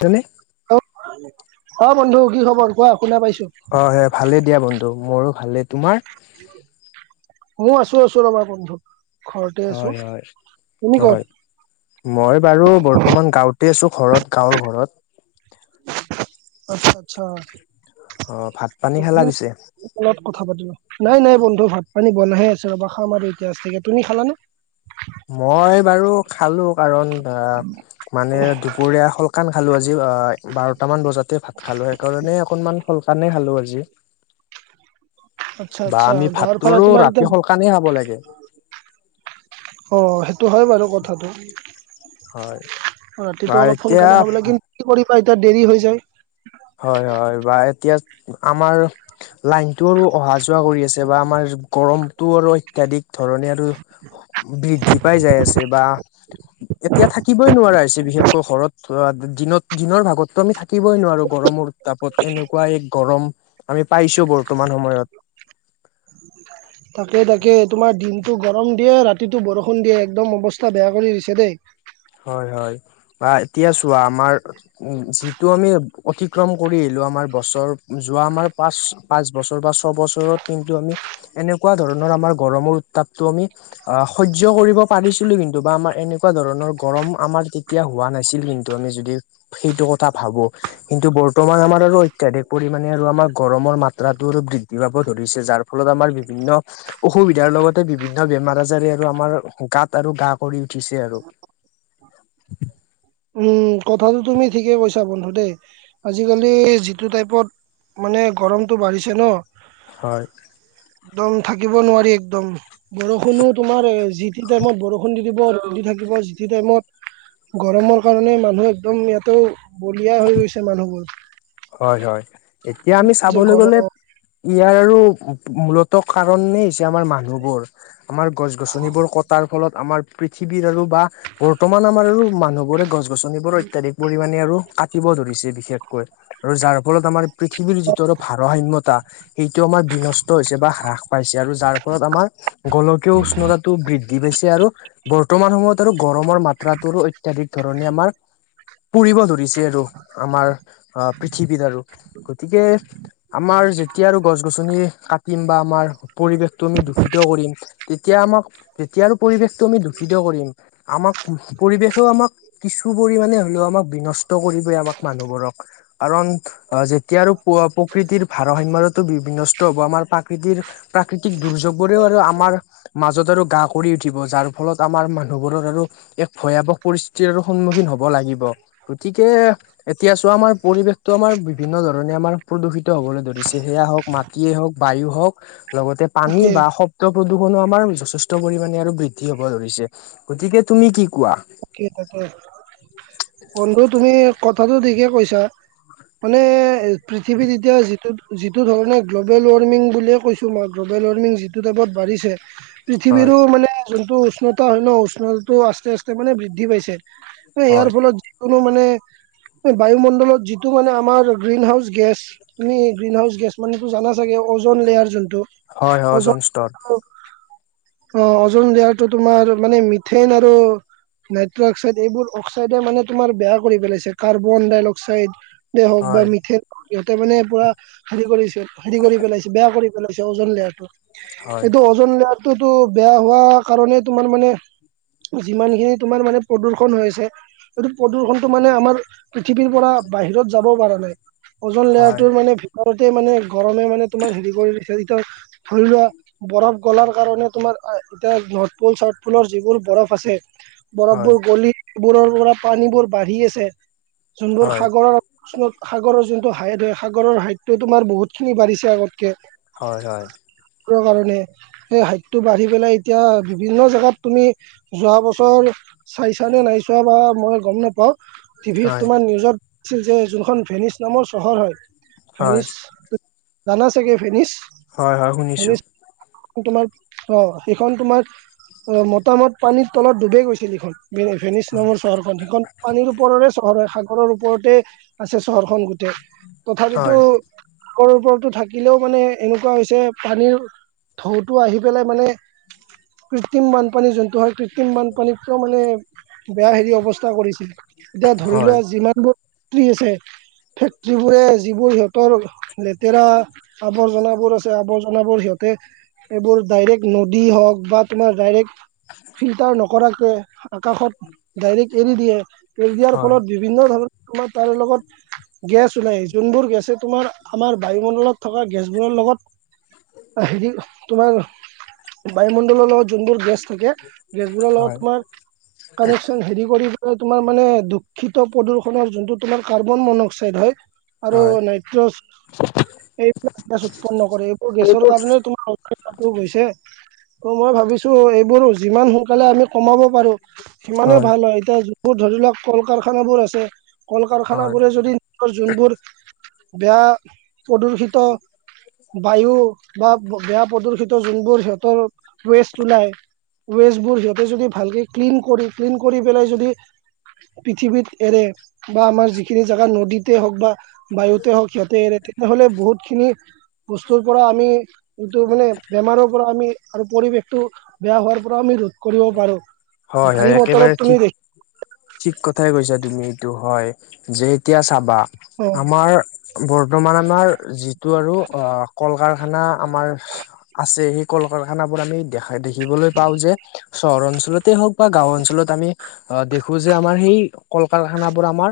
যেনে অ বন্ধু কি খবৰ কোৱা শুনা পাইছো। অ হে ভালে দিয়া বন্ধু মোৰো ভালেই তোমাৰ। মই আছো আছো ৰবা বন্ধু ঘৰতে আছো, হয় হয় তুমি হয় কত? মই বাৰু বৰ্তমান গাঁওতে আছো ঘৰত গাঁৱৰ ঘৰত। আচ্ছা আচ্ছা। অ ভাত পানী খালা পিছে। অলপ কথা পাতো নাই নাই বন্ধু ভাত পানী বনাইহে আছে ৰবা খাম আৰু এতিয়া তাকে তুমি খালা নে? মই বাৰু খালো কাৰণ। মানে দুপৰীয়া শলকান খালো আজি বাৰট মান বজাতে ভাত খালো সেইকাৰণে অকনমান। সোনকালেই খালো আজি। আচ্ছা, বা আচ্ছা আমি গাঁৱৰ ভাতটো ফালে আৰু তোমাৰ ৰাতি এতিয়া। শলকানেই খাব লাগে অ সেইটো হয় বাৰু কথাটো। হয়। বা ৰাতিটো অলপ এতিয়া সোনকালে খাবলে কিন্তু কি কৰিবা এতিয়া দেৰি হৈ যায়। হয় হয় বা এতিয়া আমাৰ লাইনতটো আৰু অহা যোৱা কৰি আছে বা আমাৰ। গৰমটো আৰু অত্যাধিক ধৰণে আৰু বৃদ্ধি পাই যাই আছে বা। এতিয়া থাকিবই নোৱাৰা হৈছে বিশেষকৈ ঘৰত দিনত দিনৰ ভাগতো আমি থাকিবই নোৱাৰো। গৰমৰ তাপত এনেকুৱা এক গৰম আমি পাইছো বৰ্তমান সময়ত। [unintelligible] তাকে তাকে তোমাৰ দিনটো গৰম দিয়ে ৰাতিটো বৰষুণ দিয়ে একদম অৱস্থা বেয়া কৰি দিছে দেই। হয়, হয় বা এতিয়া চোৱা আমাৰ। যিটো আমি অতিক্ৰম কৰি আহিলো আমাৰ বছৰ যোৱা আমাৰ পাঁচ। পাঁচ বছৰ বা ছয়বছৰত কিন্তু আমি এনেকুৱা ধৰণৰ আমাৰ গৰমৰ উত্তাপটো আমি। অ সহজ্য কৰিব পাৰিছিলো কিন্তু বা আমাৰ এনেকুৱা ধৰণৰ। গৰম আমাৰ তেতিয়া হোৱা নাছিল কিন্তু আমি যদি সেইটো কথা ভাবো। কিন্তু বৰ্তমান আমাৰ আৰু অত্যাধিক পৰিমাণে আৰু আমাৰ গৰমৰ মাত্ৰাটো আৰু বৃদ্ধি পাব ধৰিছে যাৰ। ফলত আমাৰ বিভিন্ন। অসুবিধাৰ লগতে বিভিন্ন বেমাৰ আজাৰে আৰু আমাৰ গাত আৰু গা কৰি উঠিছে আৰু। উম কথাটো তুমি ঠিকে কৈছা বন্ধু দেই আজিকালি যিটো টাইপত। মানে গৰমটো বাঢ়িছে ন। হয়। একদম থাকিব নোৱাৰি একদম। বৰষুণো তোমাৰ যি টি টাইমত বৰষুণ দি দিব থাকিব যি টি টাইমত। গৰমৰ কাৰণে মানুহ একদম ইয়াতে বলিয়া হৈ গৈছে মানুহবোৰ। হয় হয় এতিয়া আমি যে চাবলৈ গৰম গ'লে। ইয়াৰ আৰু মূলত কাৰণেই হৈছে আমাৰ মানুহবোৰ। আমাৰ গছ গছনিবোৰ কটাৰ ফলত আমাৰ পৃথিৱীৰ আৰু বা বৰ্তমান আমাৰ আৰু মানুহবোৰে গছ গছনিবোৰ অত্যাধিক পৰিমামানে আৰু কাটিব ধৰিছে বিশেষকৈ। আৰু যাৰ ফলত আমাৰ পৃথিৱীৰ যিটো আৰু ভাৰসাম্যতা। সেইটো আমাৰ বিনষ্ট হৈছে বা হ্ৰাস পাইছে আৰু যাৰ ফলত আমাৰ গোলকীয় উষ্ণতাটো বৃদ্ধি পাইছে আৰু বৰ্তমান সময়ত গৰমৰ মাত্ৰাতো অত্যাধিক ধৰণে আমাৰ পুৰিব ধৰিছে। তে আৰু আমাৰ পৃথিৱীৰ আৰু গতিকে আমাৰ যেতিয়া আৰু গছ গছনি কাটিম বা আমাৰ পৰিৱেশটো আমি দূষিত কৰিম তেতিয়া আমাক যেতিয়াৰ পৰিৱেশটো আমি দূষিত কৰিম। আমাক পৰিৱেশেও আমাক কিছু পৰিমানে হ'লেও আমাক বিনষ্ট কৰিবই আমাক মানুহবোৰক। কাৰণ অ' যেতিয়া আৰু প্ৰকৃতিৰ ভাৰসাম্যতো বিনষ্ট হ'ব আমাৰ প্ৰাকৃতিৰ প্ৰাকৃতিক দুৰ্যোগবোৰেই আৰু আমাৰ মাজত আৰু গা কৰি উঠিব যাৰ ফলত আমাৰ মানুহবোৰৰ আৰু ভয়াৱহ পৰিস্থিতিৰ সন্মুখীন হ'ব লাগিব। গতিকে এতিয়া চোৱা আমাৰ পৰিৱেশ আমাৰ বিভিন্ন ধৰণে আমাৰ প্ৰদূষিত হ'বলৈ ধৰিছে সেয়া হওঁক মাটিয়ে হওঁক বায়ু হওঁক লগতে পানী তাকে বা প্ৰদূষণো আমাৰ যথেষ্ট পৰিমণে আৰু বৃদ্ধি হ'ব ধৰিছে। গতিকে তুমি কি কোৱা? কি তাকে বন্ধু তুমি কথাটো ঠিকে কৈছা। মানে পৃথিৱীত এতিয়া যিটো যিটো ধৰণে গ্ল'বেল ৱাৰ্মিং বুলিয়ে কৈছো। তোমাৰ গ্ল'বেল ৱাৰ্মিং যিটো টাইত বাঢ়িছে। হয় পৃথিৱীৰো মানে যোনটো উষ্ণতা হয় ন উষ্ণতাটো আস্তে আস্তে মানে বৃদ্ধি পাইছে। হয় ইয়াৰ ফলত যিকোনো মানে বায়ুমণ্ডলত যিটো মানে আমাৰ গ্ৰীণ হাউচ গেছ। তুমি গ্ৰীণ হাউচ গেছ মানে জানা চাগে অজন লেয়াৰ যোনটো। হয়, অজন স্তৰ। অ', অজন লেয়াৰটো তোমাৰ মানে মিথেন আৰু নাইট্ৰ অক্সাইড এইবোৰ অক্সাইডে মানে তোমাৰ বেয়া কৰি পেলাইছে কাৰ্বন ডাই অক্সাইড। হওঁক বা হয় মিথেন সিহঁতে মানে পুৰা হেৰি কৰিছিল হেৰি কৰি পেলাইছে। বেয়া কৰি পেলাইছে অজন লেয়াৰটো হয় এইটো অ অজন লেয়াৰটোতো বেয়া হোৱা কাৰণে তোমাৰ মানে যিমানখিনি তোমাৰ মানে প্ৰদূষণ হৈ আছে। এইটো প্ৰদূ্ষণটো মানে আমাৰ পৃথিৱীৰ পৰা বাহিৰত যাবও পৰা নাই। অজন হয় লেয়াৰটোৰ মানে ভিতৰতে মানে গৰমে মানে তোমাৰ হেৰি কৰিছে যিটো ধৰি লোৱা বৰফ গলাৰ কাৰণে তোমাৰ এতিয়া নৰ্থ পুল চাউথ পুলৰ যিবোৰ বৰফ আছে। হয় বৰফবোৰ গলিবোৰৰ পৰা পানীবোৰ বাঢ়ি আছে যোনবোৰ হয় সাগৰৰ ত সাগৰৰ যোনটো হাইট হয় সাগৰৰ হাইতটো তোমাৰ বহুতখিনি বাঢ়িছে আগতকে। হয়, হয়। কাৰণে সেই হাইতটো বাঢ়ি পেলাই এতিয়া বিভিন্ন জোগাত তুমি যোৱা ব ওছৰ চাইছা নে নাই চোৱা বা মই গম নাপাওঁ টিভিত হয় তোমাৰ নিউজত ছিল যে যোনখন ভেনিছ নামৰ চহৰ হয় হয় ভেনিছ জানা চাগে ভেনিছ। হয়, হয়, শুনিছো। তোমাৰ অ' সেইখন তোমাৰ অ' মতামত পানীৰ তলত ডুবে গৈছিল এইখন। ফেনিচ নামৰ নম্বৰ চহৰ সিখন পানীৰ ওপৰৰে চহৰ সাগৰৰ ওপৰতে আছে চহৰখন গোটেই তথাপিতো হয় ক'ৰ ওপৰতো থাকিলেও মানে এনেকুৱা হৈছে পানীৰ ঢৌটো আহি পেলাই মানে কৃত্ৰিম বানপানী যোনটো হয় কৃত্ৰিম বানপানীত কৈ মানে বেয়া হেৰি অৱস্থা কৰিছিল এতিয়া ধৰি হয় লোৱা যিমানবোৰ কিও আছে ফেক্টৰীবোৰৰ যিবোৰ সিহঁতৰ লেতেৰা আৱৰ্জনাবোৰ আছে আৱৰ্জনাবোৰ সিহঁতে এইবোৰ ডাইৰেক্ট নদী হওক বা তোমাৰ ডাইৰেক্ট [unintelligible] ফিল্টাৰ নকৰাকে আকাশত ডাইৰেক্ট এৰি দিয়ে এৰি দিয়াৰ হয় ফলত বিভিন্ন ধৰণৰ আমাৰ তাৰ লগত গেছ ওলাই যোনবোৰ গেছে তোমাৰ আমাৰ বায়ুমণ্ডলত থকা গেছবোৰৰ লগত। হেৰি তোমাৰ বায়ুমণ্ডলৰ লগত যোনবোৰ গেছ থাকে। গেছবোৰৰ লগত হয় হয় তোমাৰ কানেকশ্বন হেৰী কৰি তোমাৰ মানে দূষিত প্ৰদূষনৰ যোনটো তোমাৰ কাৰ্বন মনক্সাইড হয়। আৰু হয় নাইট্ৰজ এইবিলাক গেছ উৎপন্ন কৰে এইবোৰ গেছৰ কাৰণে তোমাৰ টো গৈছে ত মই ভাবিছো এইবোৰ যিমান সোনকালে আমি কমাব পাৰোঁ। সিমানে ভাল হয় এতিয়া যোৰ ধৰি লওক কল কাৰখানাবোৰ আছে কল কাৰখানা বোৰে যদি যোনবোৰ বেয়া প্ৰদূষিত বায়ু বা বেয়া প্ৰদূষিত যোনবোৰ সিহঁতৰ ৱেষ্ট ওলাই ওৱে সেইবোৰ সিহঁতে যদি ভালকে ক্লিন কৰি ক্লিন কৰি পেলাই যদি পৃথিৱীত এৰে। বা আমাৰ যিখিনি জেগা নদীতে হওক বা বায়ুতে হওক সিয়াতে এৰে তেনেহলে বহুতখিনি বস্তুৰ পৰা আমি এইটো মানে বেমাৰৰ পৰা আমি আৰু পৰিৱেশটো বেয়া হোৱাৰ পৰা আমি ৰোধ কৰিব পাৰোঁ। হয় হয় গাড়ী একেবাৰে মটৰত ঠিক তুমি দেখি ঠিক কথাই কৈছা তুমি এইটো হয় যে এতিয়া চাবা অ আমাৰ বৰ্তমান আমাৰ যিটো আৰু কল কাৰখানা আমাৰ আছে সেই কলকাৰখানাবোৰ আমি দেখা দেখিবলৈ পাওঁ যে চহৰ অঞ্চলতে হওক বা গাও অঞ্চলত আমি দেখো খোজে আমাৰ সেই কল কাৰখানাবোৰ আমাৰ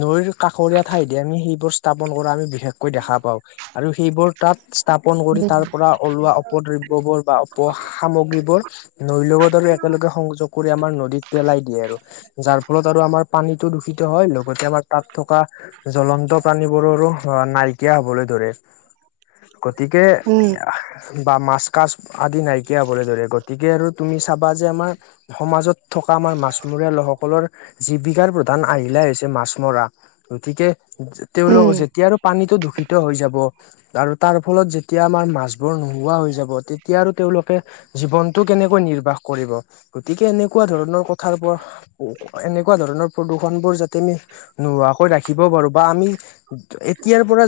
নৈৰ কাষৰীয়া ঠাইতে আমি সেইবোৰ স্থাপন কৰা আমি বিশেষকৈ দেখা পাওঁ আৰু সেইবোৰ তাত স্থাপন কৰি তাৰ পৰা ওলোৱা অপদ্ৰব্যবোৰ বা অ সামগ্ৰীবোৰ নৈৰ লগত আৰু একেলগে সংযোগ কৰি আমাৰ নদীত পেলাই দিয়ে আৰু যাৰ ফলত আৰু আমাৰ পানীতটো দূষিত হয় লগতে আমাৰ তাত থকা জ্বলন্ত প্ৰাানীবোৰৰো নাইকিয়া হবলৈ ধৰে গতিকে উম বা মাছ কাচ আদি নাইকিয়া হবলৈ ধৰে গতিকে আৰু তুমি চাবা যে আমাৰ সমাজত থকা আমাৰ মাছমৰীয়া লোকসকলৰ জীৱিকাৰ প্ৰধান আহিলা হৈছে মাছ মৰা গতিকে উম তেওঁলোক যেতিয়া আৰু পানীতো দূষিত হৈ যাব আৰু তাৰ ফলত যেতিয়া আমাৰ মাছবোৰ নোহোৱা হৈ যাব তেতিয়া আৰু তেওঁলোকে জীৱনতটো কেনেকৈ নিৰ্বাহ কৰিব গতিকে এনেক এনেকুৱা ধৰণৰ কথাৰ পৰা এনেকুৱা ধৰণৰ প্ৰদূৰষণ বোৰ যাতে আমি নোহোৱাকৈ ৰাখিব পাৰো বা আমি এতিয়াৰ পৰা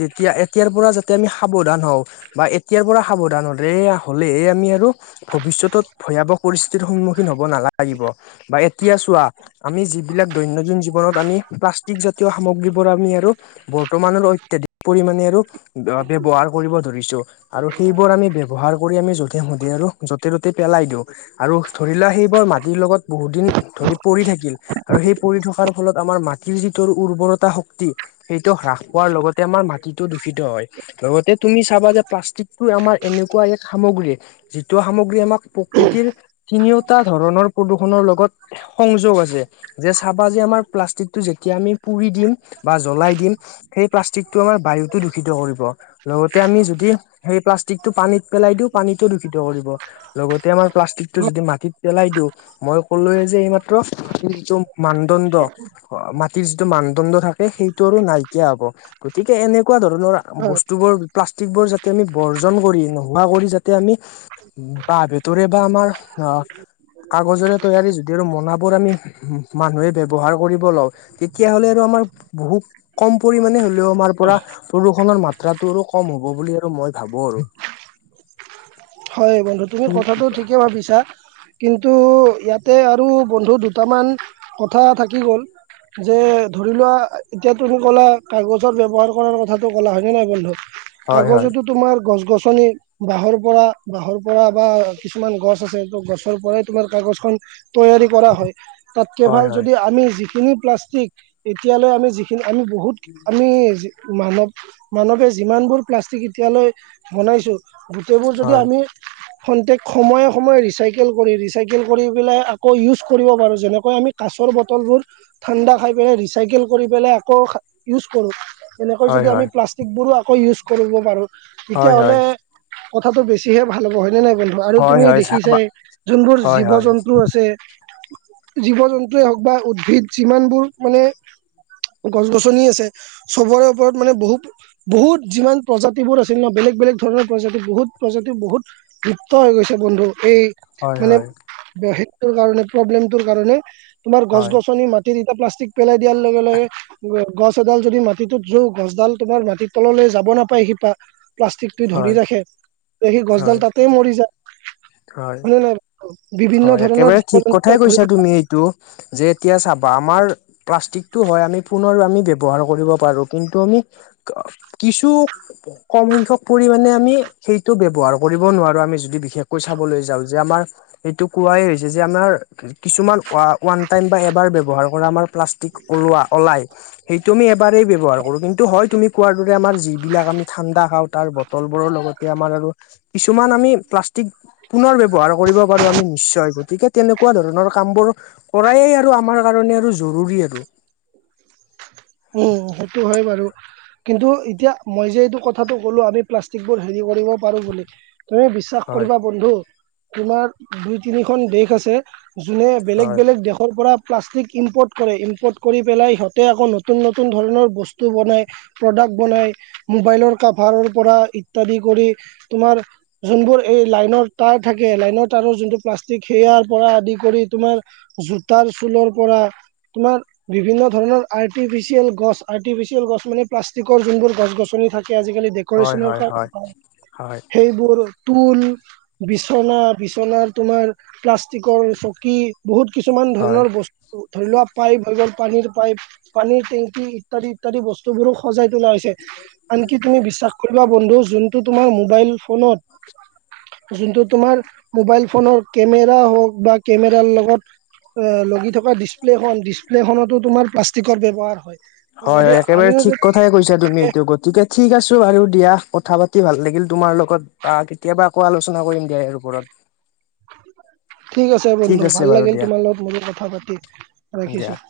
যেতিয়া এতিয়াৰ পৰা যাতে আমি সাৱধান হওঁ বা এতিয়াৰ পৰা সাৱধান হৰে হ'লে আমি আৰু ভৱিষ্যতত ভয়াৱহ পৰিস্থিতিৰ সন্মুখীন হব নালাগিব বা এতিয়া চোৱা, আমি যিবিলাক দৈনন্দিন জীৱনত আমি প্লাষ্টিক জাতীয় সামগ্ৰীবোৰ আমি আৰু বৰ্তমান [inaudible] অত্যাধিক পৰিমানে আৰু ব-ব্যাৱহাৰ কৰিব ধৰিছোঁ। আৰু সেইবোৰ আমি ব্যৱহাৰ কৰি আমি যতে- মধে আৰু য'তে-ত'তে পেলাই দিওঁ আৰু ধৰি লোৱা সেইবোৰ মাটিৰ লগত বহু দিন ধৰি পৰি থাকিল আৰু সেই পৰি থকাৰ ফলত আমাৰ মাটিৰ যিটোৰ উৰ্বৰতা শক্তি সেইটো হ্ৰাস পোৱাৰ লগতে আমাৰ মা টিটো দূষিত হয় লগতে তুমি চাবা যে, প্লাষ্টিকটো আমাৰ এনেকুৱা এক সামগ্ৰী যিটো সামগ্ৰী আমাক প্ৰকৃতিৰ তিনিওটা ধৰণৰ প্ৰদূৰ্ষণৰ লগত সংযোগ আছে। যে চাবা, যে আমাৰ প্লাষ্টিকটো যেতিয়া আমি পুৰি দিম বা জ্বলাই দিম সেই প্লাষ্টিকটো আমাৰ বায়ুতো দূষিত কৰিব। লগতে আমি যদি সেই প্লাষ্টিকটো পানীত পেলাই দিওঁ, পানীতো দূষিত কৰিব। লগতে আমাৰ প্লাষ্টিক টো হয় যদি মাটিত পেলাই দিওঁ, মই কলোৱে যে এইমাত্ৰ মাটিৰ যিটো মানদণ্ড মাটিৰ যিটো মানদণ্ড থাকে সেইটো আৰু নাইকিয়া হ'ব। গতিকে এনে কুৱা ধৰণৰ হয় বস্তুবোৰ প্লাষ্টিক বোৰ যাতে আমি বৰ্জন কৰি নোহোৱা কৰি যাতে আমি উম, বা ভিতৰে বা আমাৰ অ' কাগজৰে তৈয়াৰী তে আৰু মনাবোৰ আমি মানুহে ব্যৱহাৰ কৰিব লওঁ তেতিয়াহ'লে আৰু আমাৰ বহু কম পৰিমানে হ'লেও আমাৰ পৰা [unintelligible] ষণৰ মাত্ৰাটো আৰু কম হ'ব বুলি আৰু মই ভাবোঁ আৰু। হয় বন্ধু, তুমি কি কথাটো কোৱা? ঠিকে ভাবিছা। কিন্তু ইয়াতে আৰু বন্ধু দুটামান কথা থাকি গ'ল। যে ধৰি লোৱা এতিয়া তুমি ক'লা কাগজৰ ব্যৱহাৰ কৰাৰ কথাটো ক'লা, হয়নে নহয় বন্ধু? হয় হয় কাগজতো তোমাৰ গছ-গছনি, বাঁহৰ পৰা বাঁহৰ পৰা বা কিছুমান গছ আছে ত' গছৰ পৰাই তোমাৰ কাগজ খন তৈয়াৰী কৰা হয়। তাতকে ভাল হয় হয় যদি আমি যিখিনি প্লাষ্টিক এতিয়ালৈ আমি যিখিনি আমি বহুত উম, আমি যি মানৱ মানৱে যিমানবোৰ প্লাষ্টিক এতিয়ালৈ বনাইছোঁ তে হয় আমি সন্তেক সময়ে, সময়ে ৰিচাইকেল কৰি, ৰিচাইকেল কৰি পেলাই আকৌ ইউজ কৰিব পাৰোঁ যেনেকৈ আমি কাচৰ বটলবোৰ ঠাণ্ডা খাই পেলে ৰিচাইকেল কৰি পেলে আকৌ ইউজ কৰোঁ। এনেকৈ যদি আমি হয় প্লাষ্টিকবোৰো আকৌ ইউজ কৰিব পাৰোঁ হয় তেতিয়াহ'লে হয় কথাটো বেছিহে ভাল হ'ব হয় নে নাই বন্ধু‌? বাৰু হয় হয় তুমি হয় হয় দেখিছাই যোনবোৰ হয় হয় জীৱ-জন্তু আছে জীৱ-জন্তুৱে হওঁক বা উদ্ভিদ যিমানবোৰ মানে গছ-গছনি আছে চবৰে ওপৰত মানে বহু বহুত যিমান প্ৰজাতিবোৰ আছিল ন, বেলেগ, বেলেগ ধৰণৰ প্ৰজাতি বহুত প্ৰজাতি বহুত লিপ্ত হৈ গৈছে বন্ধু, এই মানে হয় এইটোৰকাৰণে প্ৰবলেম টোৰ কাৰনে তোমাৰ হয় গছ-গছনি মাটি যেতিয়া প্লাষ্টিক পেলাই দিয়াৰ লগে, লগে গছ এডাল যদি মাটিটোত জো গছডাল তোমাৰ মাটিৰ তললৈ যাব নাপায় শিপা। প্লাষ্টিকটোই ধৰি হয় ৰাখে ত' সেই হয় গছডাল তাতেই মৰি যায়, হয় হয়নে নহয়? বিভিন্ন ধৰণৰ জীৱ- জন্তুৱে ধৰি লোৱা টো যে এতিয়া চাবা আমাৰ প্লাষ্টিকটো হয় আমি পুনৰ আমি ব্যৱহাৰ কৰিব পাৰোঁ কিন্তু আমি অ কিছু কম সংখ্যক পৰিমাণে আমি সেইটো ব্যৱহাৰ কৰিব নোৱাৰো আমি যদি বিশেষকৈ চাবলৈ যাওঁ যে আমাৰ, এইটো কোৱাই হৈছে যে আমাৰ কিছুমান ওৱা ওৱান টাইম বা এবাৰ ব্যৱহাৰ কৰা আমাৰ প্লাষ্টিক ওলোৱা অলাই সেইটো আমি এবাৰেই ব্যৱহাৰ কৰোঁ কিন্তু হয় তুমি কোৱাৰ দৰে আমাৰ যিবিলাক আমি ঠাণ্ডা খাওঁ তাৰ ব টল বোৰৰ লগতে আমাৰ আৰু কিছুমান আমি প্লাষ্টিক পোনৰ ব্যৱহাৰ কৰিব, পাৰো আমি নিশ্চয় গতিকে তেনেকুৱা ধৰণৰ কাম বোৰ, কৰাই আৰু আমাৰ কাৰণে আৰু জৰুৰী আৰু উম সেইটো হয় বাৰু কিন্তু এতিয়া মই যে এইটো কথাটো ক'লো আমি প্লাষ্টিক বোৰ হেৰি কৰিব পাৰো বুলি ত এই বিছ শ্বাস হয় কৰিবা বন্ধু তোমাৰ দুই তিনিখন দেশ আছে, যোনে বেলেগ হয় বেলেগ দেশৰ পৰা প্লাষ্টিক ইম্পৰ্ট কৰে ইম্পৰ্ট কৰি পেলাই সিহঁতে আকৌ ন তুন নতুন ধৰণৰ বস্তু বনাই প্ৰডাক্ট বনাই মোবাইলৰ কাভাৰৰ পৰা ইত্যাদি কৰি তোমাৰ যোনবোৰ এই লাইনৰ তাৰ থাকে লাইনৰ তাৰৰ যোনটো প্লাষ্টিক সেয়াৰ পৰা আদি কৰি তোমাৰ জোতাৰ চুলৰ পৰা তোমাৰ বিভিন্ন ধৰণৰ আইট ৰ্টিফিচিয়েল গছ আৰ্টিফিচিয়েল গছ মানে প্লাষ্টিকৰ যোনবোৰ গছ গছনি থাকে আজিকালি দেক হয় কৰেচনৰ হয় কাৰ হয় অ হয় হয় সেইবোৰ তুল, বিচনা বিচনাৰ তোমাৰ প্লাষ্টিকৰ চকী বহুত কিছুমান হয় ধৰণৰ বস্তু ধৰি লোৱা পাইপ হৈ গ'ল পানীৰ পাইপ পানীৰ টেংকি ইত্যাদি ইত্যাদি বস্তু বোৰো সজাই তোলা হৈছে। আনকি তুমি বিশ্বাস কৰিবা বন্ধু যোনটো তোমাৰ মোবাইল ফোনত যোনটো তোমাৰ মোবাইল ফোনৰ কেমেৰা হওক বা কেমেৰাৰ লগত এ লগি থকা ডিচপ্লেখন ডিচপ্লেখনতো তোমাৰ প্লাষ্টিকৰ ব্যৱহাৰ হয়। হয় যদি হয় একেবাৰে আমিও ঠিক যদি কথাই কৈছা তুমি এইটো গতিকে ঠিক আছো বাৰু দিয়া কথা পাতি ভাল লাগিল তোমাৰ লগত। বা কেতিয়াবা আকৌ আলোচনা কৰিম দিয়া ইয়াৰ ওপৰত ঠিক আছে ঠিক বন্ধু আছে ভাল বাৰু লাগিল দিয়া তোমাৰ লগত মোৰো কথা পাতি দিয়া ৰাখিছোঁ।